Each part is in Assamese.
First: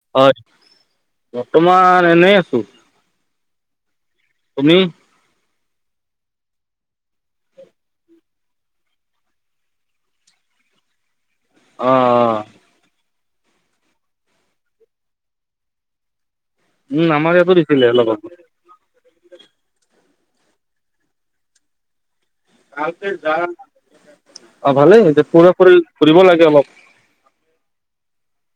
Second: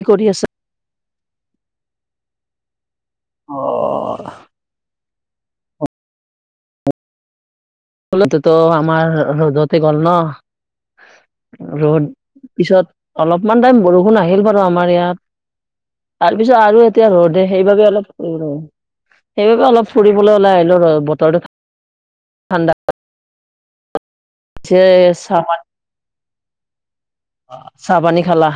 কি কৰি হয় আছা? বৰ্তমান এনেই আছোঁ অ তুমি লতো আমাৰ ৰ'দতে গ'ল ন অ ৰ'দ পিছত অলপমান টাইম বৰষুণ আহিল বাৰু আমাৰ ইয়াত তাৰপিছত আৰু উম এতিয়া আমাৰ ৰ'দে ইয়াতো দিছিলে সেইবাবে অলপ আগত সেইবাবে অলপ ফুৰিবলৈ ওলাই আহিলো ৰ বতৰটো ঠাণ্ডাতে [unintelligible] যাম অ ভালেই এতিয়া চাহ পুৰা পু ফুৰিব লাগে অলপ চাহ পানী খালা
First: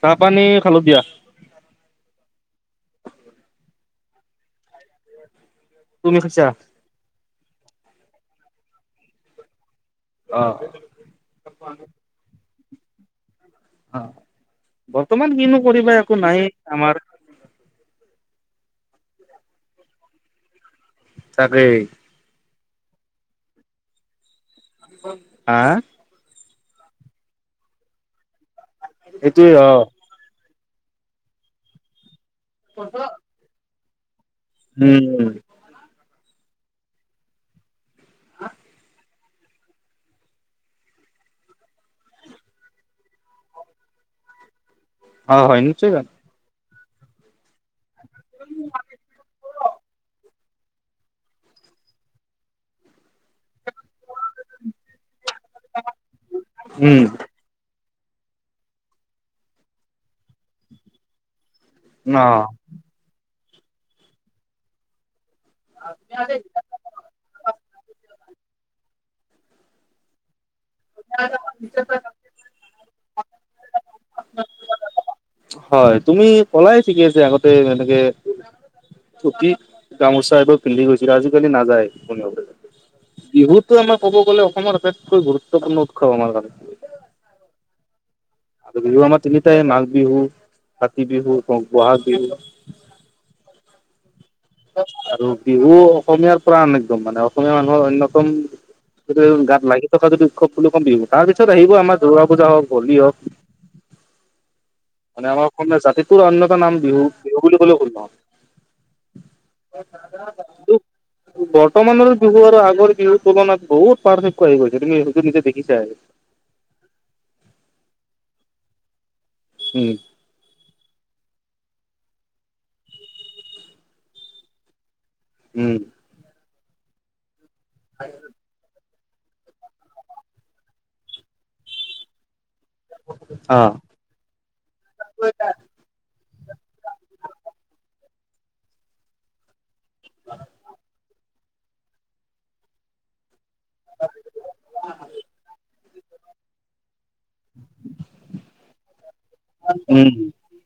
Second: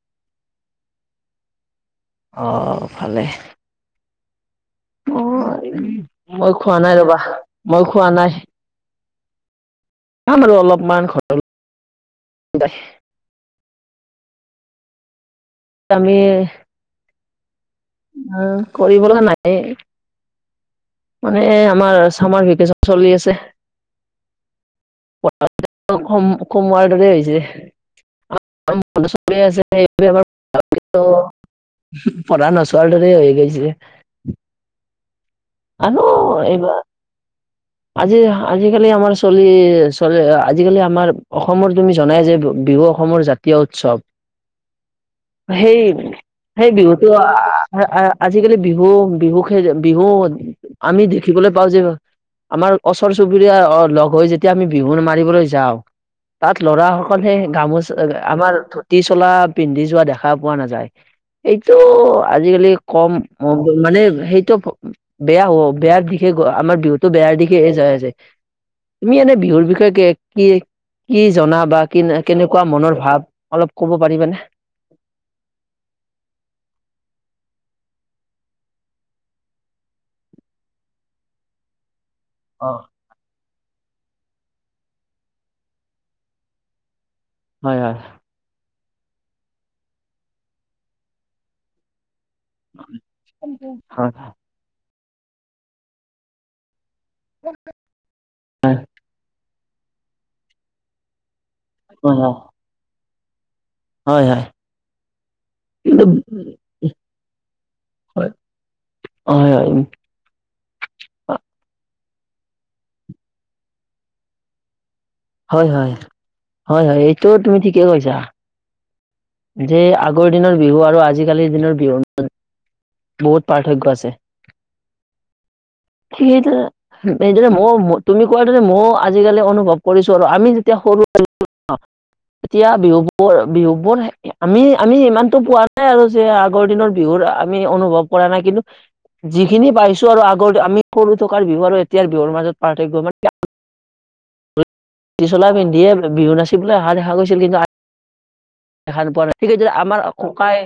চাহ পানী খালো দিয়া অঁ খালে অ তুমি খাইছা মই খোৱা নাই ৰ'বা মই খোৱা নাই যাম অ আৰু অলপমান ঘ [unintelligible] অ বৰ্তমান কিনো কৰিব একাকো নাইয়েই আমাৰ উমঁ কৰিবলৈ নাই মানে তাকেই আমাৰ চামাৰ ভেকেচন চলি আছে। হা! ওম কমোৱাৰ দৰে হৈছে। [unintelligible] এইটোৱে অ পঢ়া নছোৱা ডৰে হৈ গৈছে। উমঁ উম‌ঁ। আনো এইবাৰ আজি আজিকালি আমাৰ চলি চলে, আজিকালি আমাৰ অসমৰ তুমি জনাই যে বিহু অসমৰ জাতীয় উৎসৱ। অ হয় সেই নিশ্চয় যাম সেই বিহুতো আ আ আ আজিকালি বিহু বিহু খে বিহু আমি দেখিবলৈ পাও যে, আমাৰ ওচৰ চুবুৰীয়া লগ হৈ যেতিয়া আমি বিহু মাৰিবলৈ যাও। যাওঁ, তাত ল'ৰা উম সকলে গামোচা আমাৰ ধুতি চলা পিন্ধি যোৱা দেখা পোৱা নাযায় এইটো অ আজিকালি কম অঁ মানে সেইটো বেয়া হ'ব, বেয়াৰ দিশে আমাৰ বিহুতো বেয়াৰ দিশে হে যাই আছে, তুমি এনে বিহুৰ বিষয়ে কে কি কি জনা বা কিনে কেনেকুৱা মনৰ ভাৱ, অলপ ক'ব পাৰিবানে? হয় তুমি কলাই ঠিকে আছে, আগতে এনেকে ধুতি গামোচা এইবোৰ পিন্ধি গৈছিল, আজিকালি নাযায় কোনেও। অঁ'। বিহুতো আমাৰ ক'ব গ'লে অসমৰ আটাইতকৈ গুৰুত্বপূৰ্ণ উৎসৱ আমাৰ কাৰণে। হয়ঁ হয়ঁ। আৰু বিহু আমাৰ তিনিটাই মাঘ বিহু কাতি বিহু বহাগ বিহু। অ্ং ফুং ফুং সাং। আৰু বিহু অসমীয়াৰ পোৰা একদম মানে, অসমীয়া মানুহৰ অন্যতম যিটো গাত লাগি থকা যদি উৎসৱ বুলি কও বিহু। তাৰ পিছত আহিব আমাৰ দুৰ্গা পূজা হওঁক হলি হওঁক। হয়ঁ হয়ঁ। মানে আমাৰ অসমীয়া জাতিটোৰ অন্যতম নাম বিহু, বিহু বুলি ক'লেও ভুল নহয়। হয় হয় [inaudible] বৰ্তমানৰ বিহু আৰু আগৰ বিহু তুলনাত বহুত পাৰ্থক্য আহি গৈছে। নিজে হয়ঁ দেখিছাই হয়ঁ হয়ঁ হয়ঁ, সেইটো তুমি ঠিকেই কৈছা। যে উম আগৰ দিনৰ বিহু আৰু আজিকালিৰ দিনৰ বিহু বহুত পাৰ্থক্য আছে। উমঁ'। সেইতো এটা সেইদৰে মোৰ তুমি কোৱা দৰে সেইতো ময়ো আজিকালি অনুভৱ কৰিছো আৰু, আমি যেতিয়া সৰু আছিলো। অঁ এতিয়া বিহুবোৰ অ বিহুবোৰ আমি আমি ইমানটো পোৱা নাই আৰু যে, আগৰ দিনৰ বিহুৰ আমি অনুভৱ কৰা নাই, কিন্তু যিখিনি পাইছো ছোৱা আৰু আগত আমি সৰু থকাৰ বিহু আৰু এতিয়া বিহুৰ মাজত পাৰ্থক্য বিলাক [inaudible] তি চলা পিন্ধিয়ে বিহু নাচিবলৈ অহা দেখা গৈছে। ছিল কিন্তু দেখা নোপোৱা, নাই ঠিক সেই আমাৰ উম ককাই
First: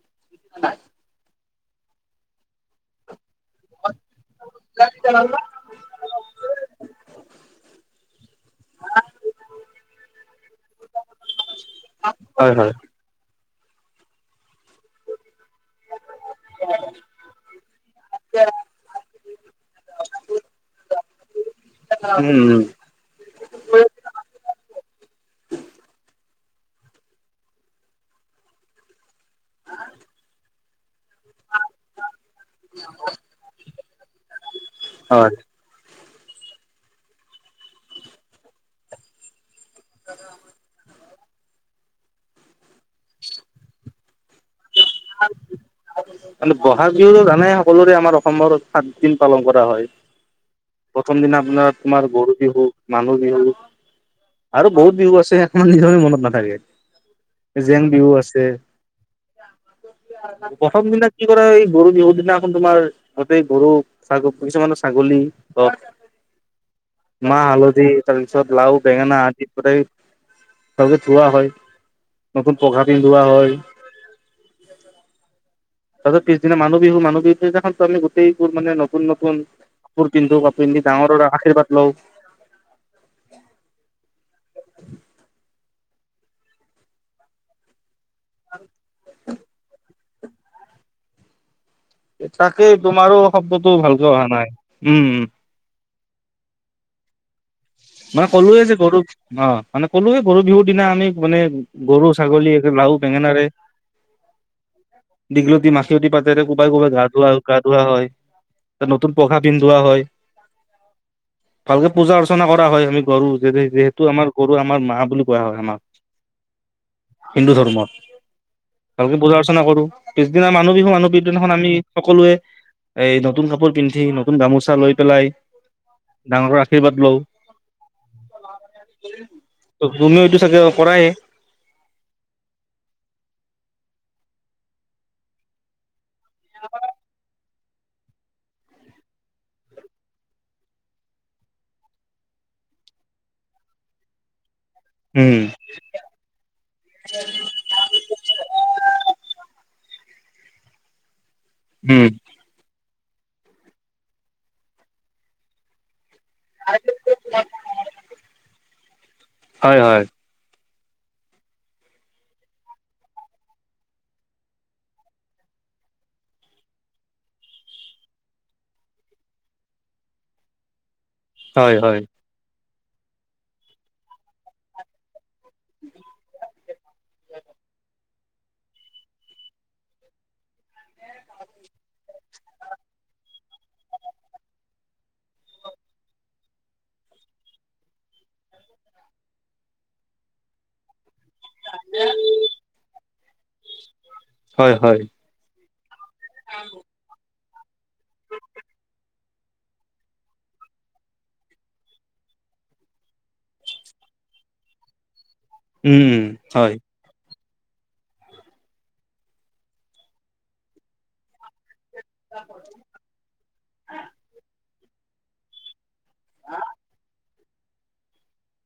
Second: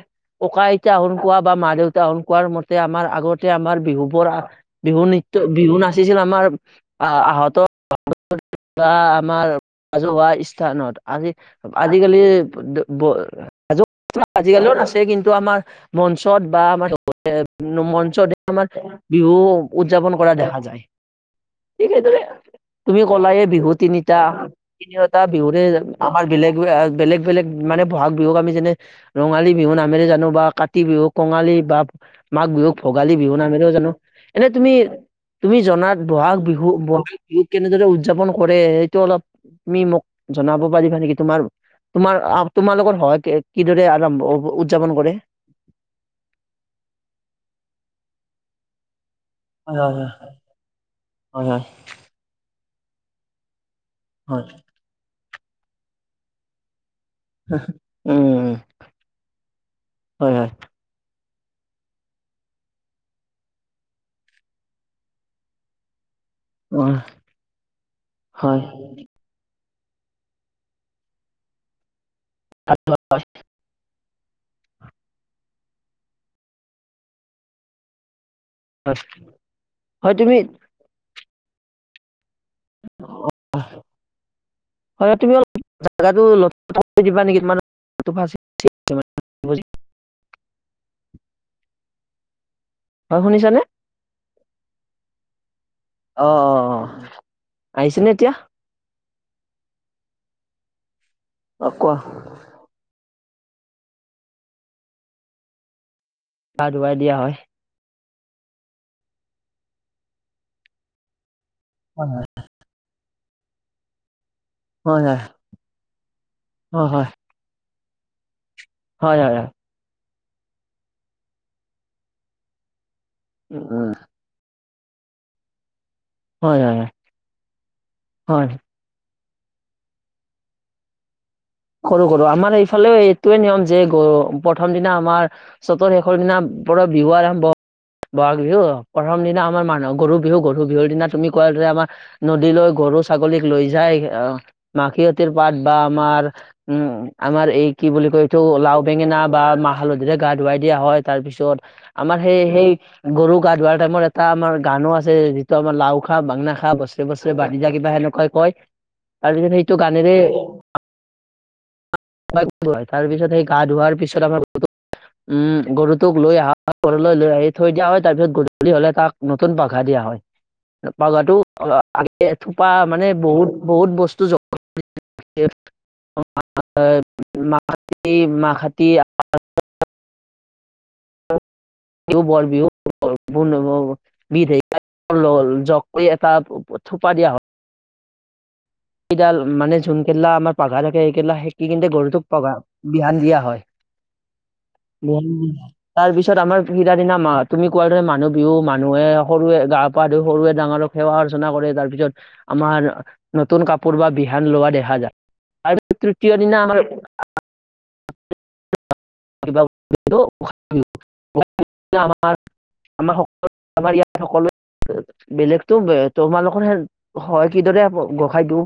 ককা আইতা সোনকোৱা, বা মা দেউতা সোনকোৱাৰ মতে আমাৰ আগত তে আমাৰ বিহু বোৰ বিহু নৃত্য, বিহু নাচিছিল আমাৰ আহত [unintelligible] ৰাজহুৱা স্থানত, আজি আজিকালি হয় হয় [unintelligible] আজিকালি আছে কিন্তু আমাৰ মঞ্চত বা আমাৰ [unintelligible] মঞ্চত আমাৰ বিহু উদযাপন কৰা দেখা যায়, ঠিক সেইদৰে উম উম তুমি কলাই বিহু তিনি এতিয়া তিনিওটা বিহুৰে আমাৰ বেলেগ বেলেগ বেলেগ মানে বহাগ বিহুক আমি যেনে ৰঙালী বিহু নামেৰে জানো বা কাতি বিহুক কঙালী বা মাঘ বিহুক ভোগালী বিহু নামেৰেও জানো, এনে তুমি হয় তুমি জনাত বহাগ বিহু বহাগ বিহুক কেনেদৰে উদযাপন কৰে, সেইটো অলপ তুমি মোক জনাব পাৰিবা নেকি? তোমাৰ তোমাৰ তোমালোকৰ ঘৰত কিদৰে আৰম্ভ উদযাপন কৰে? মানে ব'হাগ বিহুতো জানাই সকলোৰে আমাৰ অসমত সাতদিন পালন কৰা হয়, প্ৰথম দিনা হয় হয় আপোনাৰ তোমাৰ গৰু বিহু মানুহ বিহুৰ হয় বহুত বিহু আছে তোমাৰ নিজৰে মনত নাথাকে জেং বিহু আছে উম হয় হয় প্ৰথম দিনা কি কৰা হয় এই গৰু বিহুৰ দিনাখন তোমাৰ গতেই গৰু ছাগ কিছুমান ছাগলী হক [unintelligible] মা হালধি তাৰপিছত হয় লাও বেঙেনা আদি সদায় চবকে ধুৱা হয় নতুন পঘা পিন্ধোৱা হয় তাৰ পিছদিনা মানুহ বিহু মানুহ বিহুনাখনতো আমি গোটেইবোৰ মানে নতুন নতুন কাপোৰ হয় পিন্ধো তুমি কাপোৰ পিন্ধি ডাঙৰৰ আশীৰ্বাদ লওঁ [inaudible] হয় তুমি অলপ যেগাটো দিবা নেকি তোমাৰ [inaudible] মানে বুজি। [inaudible] তাকেই তোমাৰো হয় শুনিছানে? শব্দটো ভালকে অহা নাই, উম', উম '। অ অ অ আহিছেনে মানে এতিয়া? ক'লোয়ে যে গৰু অ মানে ক'লোয়ে গৰু বিহুৰ দিনা আমি মানে অ', কোৱা। গৰু ছাগলী লাও বেঙেনাৰে দীঘলতি মাখিয়তি পাতেৰে গা কোবাই কোবাই ধুৱাই দিয়া গাধোৱা হয়। আৰু গা ধোৱা হয় নতুন পঘা পিন্ধোৱা হয় ভালকে হয়, পূজা আচ ৰচনা কৰা হয় আমি গৰু যিহেতু আমাৰ গৰু আমাৰ মা বুলি কোৱা হয় আমাক হয়। হিন্দু ধৰ্মত ভালকে হয়, হয়, পূজা হয়। অৰ্চনা কৰো পিছদিনা মানুহ বিহু মানুহ পিছদিনাখন আমি সকলোৱে এই নতুন উম। কাপোৰ উম পিন্ধি নতুন গামোচা লৈ পেলাই ডাঙৰৰ হয়, হয়, হয়, আশীৰ্বাদ লওঁ হয়। তুমিও এইটো চাগে কৰাই কৰোঁ কৰোঁ আমাৰ এইফালে এইটোৱে নিয়ম যে গ প্ৰথম দিনা আমাৰ চতৰ শেষৰ দিনা পৰা বিহু আৰম্ভ বহাগ বিহু প্ৰথম দিনা আমাৰ মানুহ গৰু বিহু গৰু বিহুৰ দিনা তুমি কোৱা যে আমাৰ নদীলৈ গৰু ছাগলীক লৈ যায় আহ মাখিয়তীৰ উম পাত বা আমাৰ উম আমাৰ এই কি বুলি কয় এইটো লাও বেঙেনা বা মাহ হালধিৰে গা ধুৱাই দিয়া হয় তাৰ পিছত উম আমাৰ সেই সেই গৰু গা ধোৱাৰ টাইমত এটা আমাৰ গানো আছে আমাৰ লাও খা বােঙনা খা বছৰে বছৰে বাঢ়ি যা কিবা সেনেকুৱাই কয় আৰু সে সেইটো হয় হয় গানেৰে [unintelligible] তাৰ পিছত সেই গা ধোৱাৰ পিছত [unintelligible] উম, গৰুটোক লৈ আ গৰুলৈ লৈ আহি থৈ দিয়া হয়, তাৰ পিছত গ--লি হ'লে তাক নতুন পাঘা দিয়া হয়। পাঘাটো হয় হয় [unintelligible] থোপা মানে বহুত বহুত বস্তু জ [inaudible] [unintelligible] [unintelligible] [unintelligible] জক কৈ এটা থোপা দিয়া হ কেইডাল মানে যোনকেইলা আমাৰ পাঘা থাকে সেকেলা সেকি কি খিনিতে গৰুটোক পঘা বিহান দিয়া হয়। হয় হয়। [unintelligible] তাৰ পিছত আমাৰ [unintelligible] সিদিনা মা তুমি কোৱা দৰে, মানুহ বিহু মানুহে সৰুৱে গা পা ধুই সৰুৱে ডাঙৰক সেৱা অৰ্চনা কৰে। তাৰ পিছত আমাৰ নতুন কাপোৰ বা বিহান লোৱা দেখা যা [unintelligible] উম উম তৃতীয় দিনা হয় আমাৰ [unintelligible] আমা স আমাৰ ইয়া সকলো বেলেগতো তোমালোকৰ হে হয় কিদৰে গোসাই দিও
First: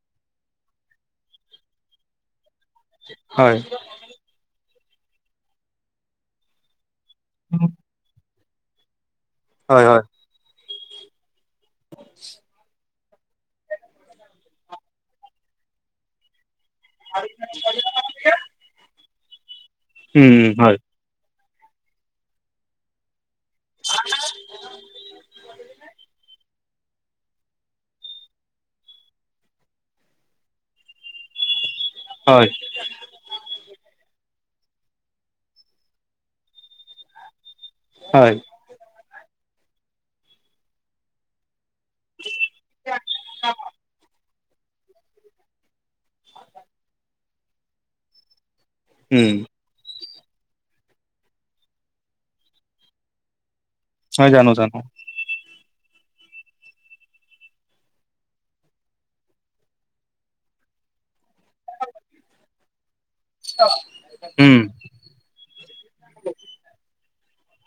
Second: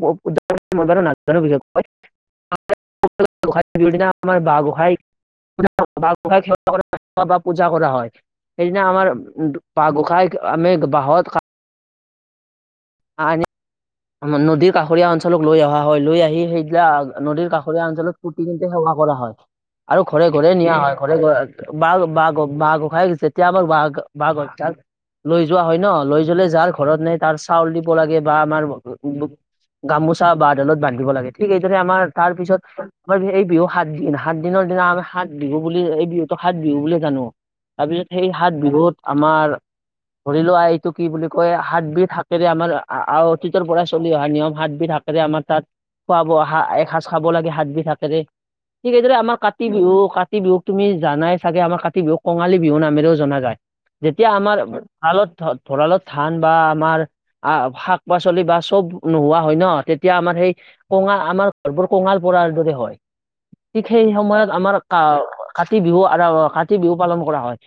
হয় [unintelligible] নাজানো [unintelligible] [unintelligible] পূজা কৰা হয়। সেইদিনা আমাৰ বা গোসাঁইৰ হয় হয় আমি বাহত [unintelligible] [inaudible] আ নদী কাষৰীয়া অঞ্চলক লৈ অহা হয়। লৈ আহি সেই নদীৰ কাষৰীয়া অঞ্চলত পুতি কিন্তে সেৱা কৰা হয় আৰু ঘৰে ঘৰে নিয়া হয়। ঘৰে ব বাল বাঘ হওঁক বা খাই এতিয়া আমাক বা [unintelligible] তাক লৈ যোৱা হয় ন, লৈ যলে যাৰ ঘৰত নাই তাৰ চাউল দিব লাগে বা আমাৰ গামোচা বা ডালত বান্ধিব লাগে। ঠিক এইদৰে আমাৰ হয়, তাৰপিছত। [unintelligible] এই বিহু সাত দিন, সাত দিনৰ দিনা আমি সাত বিহু বুলি এই বিহুতো সাত বিহু বুলি জানো। তাৰপিছত সেই হয়, সাত বিহুত আমাৰ ধৰি লোৱা এইটো কি বুলি কয়, সাতবিধ কেলে আমাৰ আ আও অতীতৰ পৰাই চলি অহা নিয়ম সাতবিধ শাক কেৰে আমাৰ তাত খোৱা বোৱা সা এক সাজ খাব লাগে হাত বিধ শাকেৰে। ঠিক সেইদৰে উম, আমাৰ কা কাতি বিহু কাতি বিহুক তুমি জানাই চাগে আমাৰ কাতি বিহুক কঙালী বিহু নামেৰেও জনা যায়। যেতিয়া হয় জানো আমাৰ জানো, তালত ভৰালৰ ধান বা আমাৰ আহ শাক পাচলি বা চব নোহোৱা হয় ন। তেতিয়া আমাৰ সেই কঙা আমাৰ ঘৰবোৰ কঙাল পৰাৰ দৰে হয়। ঠিক সেই সময়ত উম, আমাৰ কা কাতি বিহু কাতি বিহু পালন কৰা হয়।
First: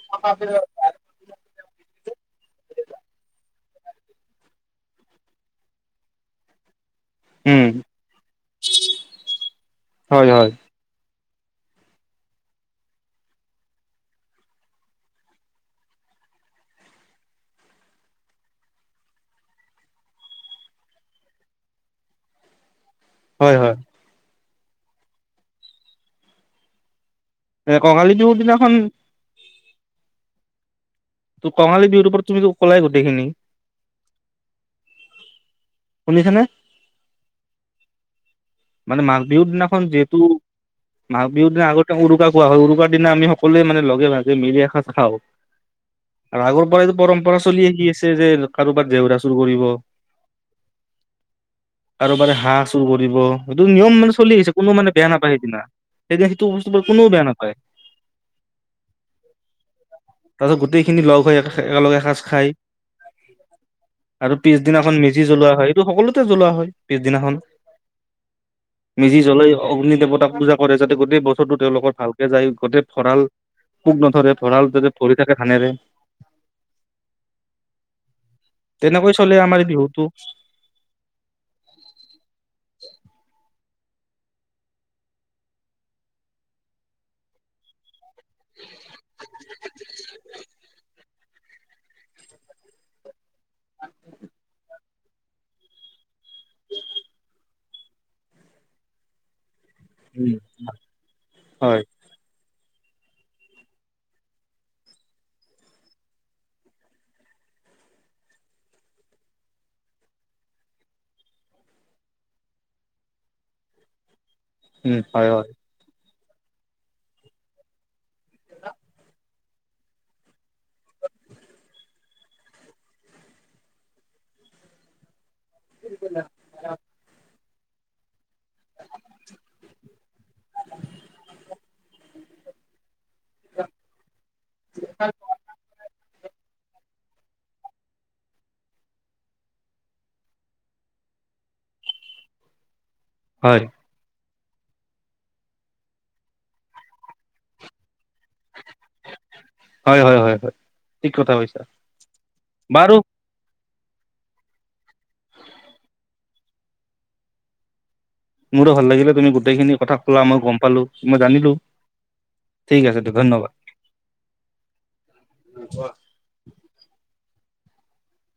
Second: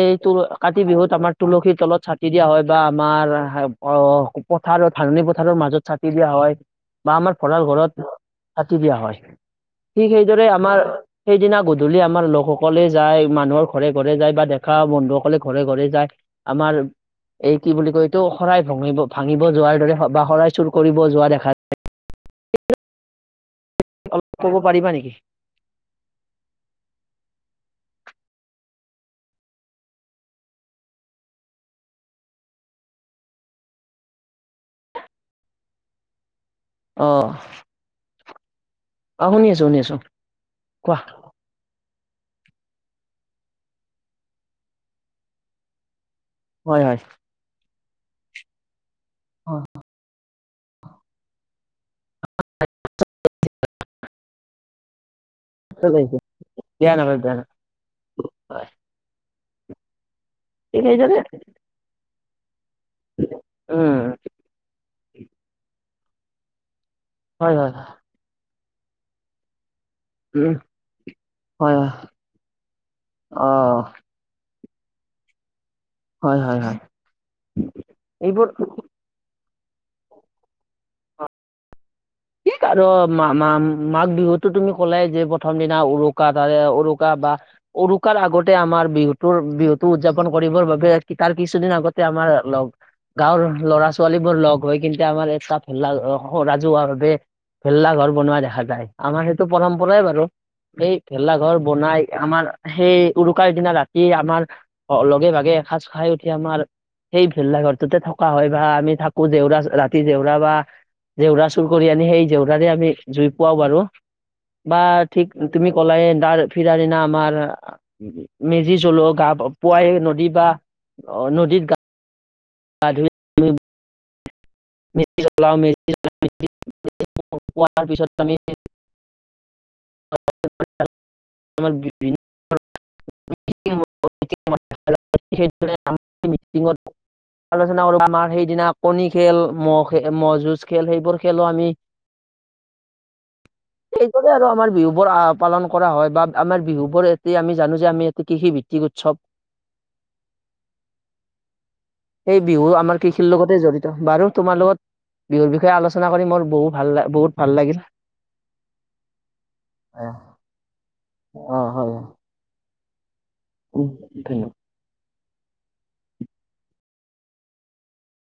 এই তোৰ কাতি বিহুত আমাৰ তুলসীৰ তলত চাকি দিয়া হয় বা আমাৰ অ, পথাৰৰ ধাননি পথাৰৰ মাজত চাকি দিয়া হয়। বা আমাৰ উম, ভৰাল ঘৰত চাকি দিয়া হয়। ঠিক হয়, সেইদৰে হয়, আমাৰ সেইদিনা গধূলি আমাৰ লোকসকলে যায়, মানুহৰ ঘৰে ঘৰে যায় বা দেখা বন্ধুসকলে ঘৰে ঘৰে যায়। আমাৰ এই কি বুলি কয় এইটো? শৰাই ভঙিব ভাঙিব যোৱাৰ দৰে বা শৰাই চুৰ কৰিব যোৱা দেখা হয় হয়। অলপ ক'ব পাৰিবা নেকি? কঙালি বিহু দিনা খন। ত কঙালী বিহুৰ পৰত তুমি কলাই গোটেইখিনি। শুনিছেনে? অ। মানে মাঘ অ বিহুৰ শুনি আছো শুনি দিনাখন আছো যিহেতু, কোৱা মাঘ- বিহুৰ দিনা আগতে উৰুকা খোৱা হয় উৰুকাৰ দিনা আমি সকলোৱে মানে লগে ভাগে মিলি এসাজ খাওঁ। আৰু আগৰ হয় পৰাইতটো হয় পৰম্পৰা চলি আহি আছে যে কাৰোবাত জেউৰা চুৰ কৰিব। কাৰোবাৰে হাঁহ চুৰ কৰিব সেইটো নিয়ম মানে চলি আহিছে কোনো মানে বেয়া নাপায় সেইদিনা। তেতিয়া কিন্তু কোন বেয়া নাপায়। হয় তাৰ পিছত ঠিক গোটেইখিনি সেইদৰে লগ হৈ একেলগে এসাজ- খাই। উম আৰু পিছদিনাখন মেজি জ্বলোৱা হয় এইটো সকলোতে জ্বলোৱা হয় পিছদিনাখন। হয় হয়। মেজি জ্বলাই অগ্নি দেৱতাক- চবে উম পূজা কৰে যাতে গোটেই বছৰো হয় হয় তেওঁলোকৰ ভালকে যায় গোটেই ভৰাল, অ পোক নথৰে। ভৰাল যাতে ভৰি থাকে ধানেৰে। হয় হয় হয়, এইবোৰ- তেনেকৈ চলে আমাৰ বিহুতো। থিক আৰু মা মা মাঘ বিহুতো তুমি ক'লে যে প্ৰথম দিনা উৰুকা ত উৰুকা বা- উৰুকাৰ আগতে আমাৰ বিহুতৰ বিহুতো উদযাপন কৰিবৰ বাবে- তাৰ কিছুদিন আগতে আমাৰ লগ- গাঁৱৰ ল'ৰা ছোৱালী বোৰ লগ হৈ কিন্তু আমাৰ এটা ভেলা ঘৰ। অ ৰাজু ওৱাৰফে ভেলা ঘৰ বনোৱা দেখা যায়। আমাৰ সেইটো পৰম্পৰাই বাৰু, উম এই ভেলা ঘৰ হয় বনাই- আমাৰ সেই উৰুকাৰ দিনা ৰাতি আমাৰ লগে ভাগে এসাঁজ খাই উঠি আমাৰ- সেই ভেলাঘৰটোতে থকা হয় বা আমি থাকো জেউৰা ৰাতি জেউৰা বা, জেউৰা- চুৰ কৰি আনি সেই জেউৰাৰে আমি জুই পুৱাও বাৰু, বা উম হয় ঠিক হয় তুমি- [unintelligible] দাৰ ফিৰ দিনা আমাৰ। মেজি জ্বলোৱা গা পোৱাই নদী বা, অ নদীত গা- ধুই - মেজি জ্বলাও মেজি জ্বলাই মেলি আমি- পিছত আমি [inaudible] [unintelligible] আলোচনা কৰো আমাৰ সেইদিনা কণী খেল- মহ খে মহ' যুঁজ খেল সেইবোৰ খেলো আমি। হয়। এইদৰে আৰু আমাৰ বিহু বোৰ আহ পালন কৰা হয় বা আমাৰ বিহু বোৰ এতি আমি জানো যে আমি এইটো কৃষি ভিত্ত- কি উৎসৱ, হয় হয় হয় হয় ঠিক কথা কৈছা এই বিহু বাৰু আমাৰ কৃষি- লগতে জড়িত বাৰু তোমাৰ লগত বিহুৰ বিষয়ে আলোচনা কৰি মোৰ বহু ভাল বহুত ভাল লাগিল। মোৰো ভাল লাগিলে তুমি গোটেইখিনি কথা অ', কলা মই গম পালো মই জানিলো। হয়, হয়, ঠিক আছে ধন্যবাদ। উম ধন্যবাদ। অ কোৱা?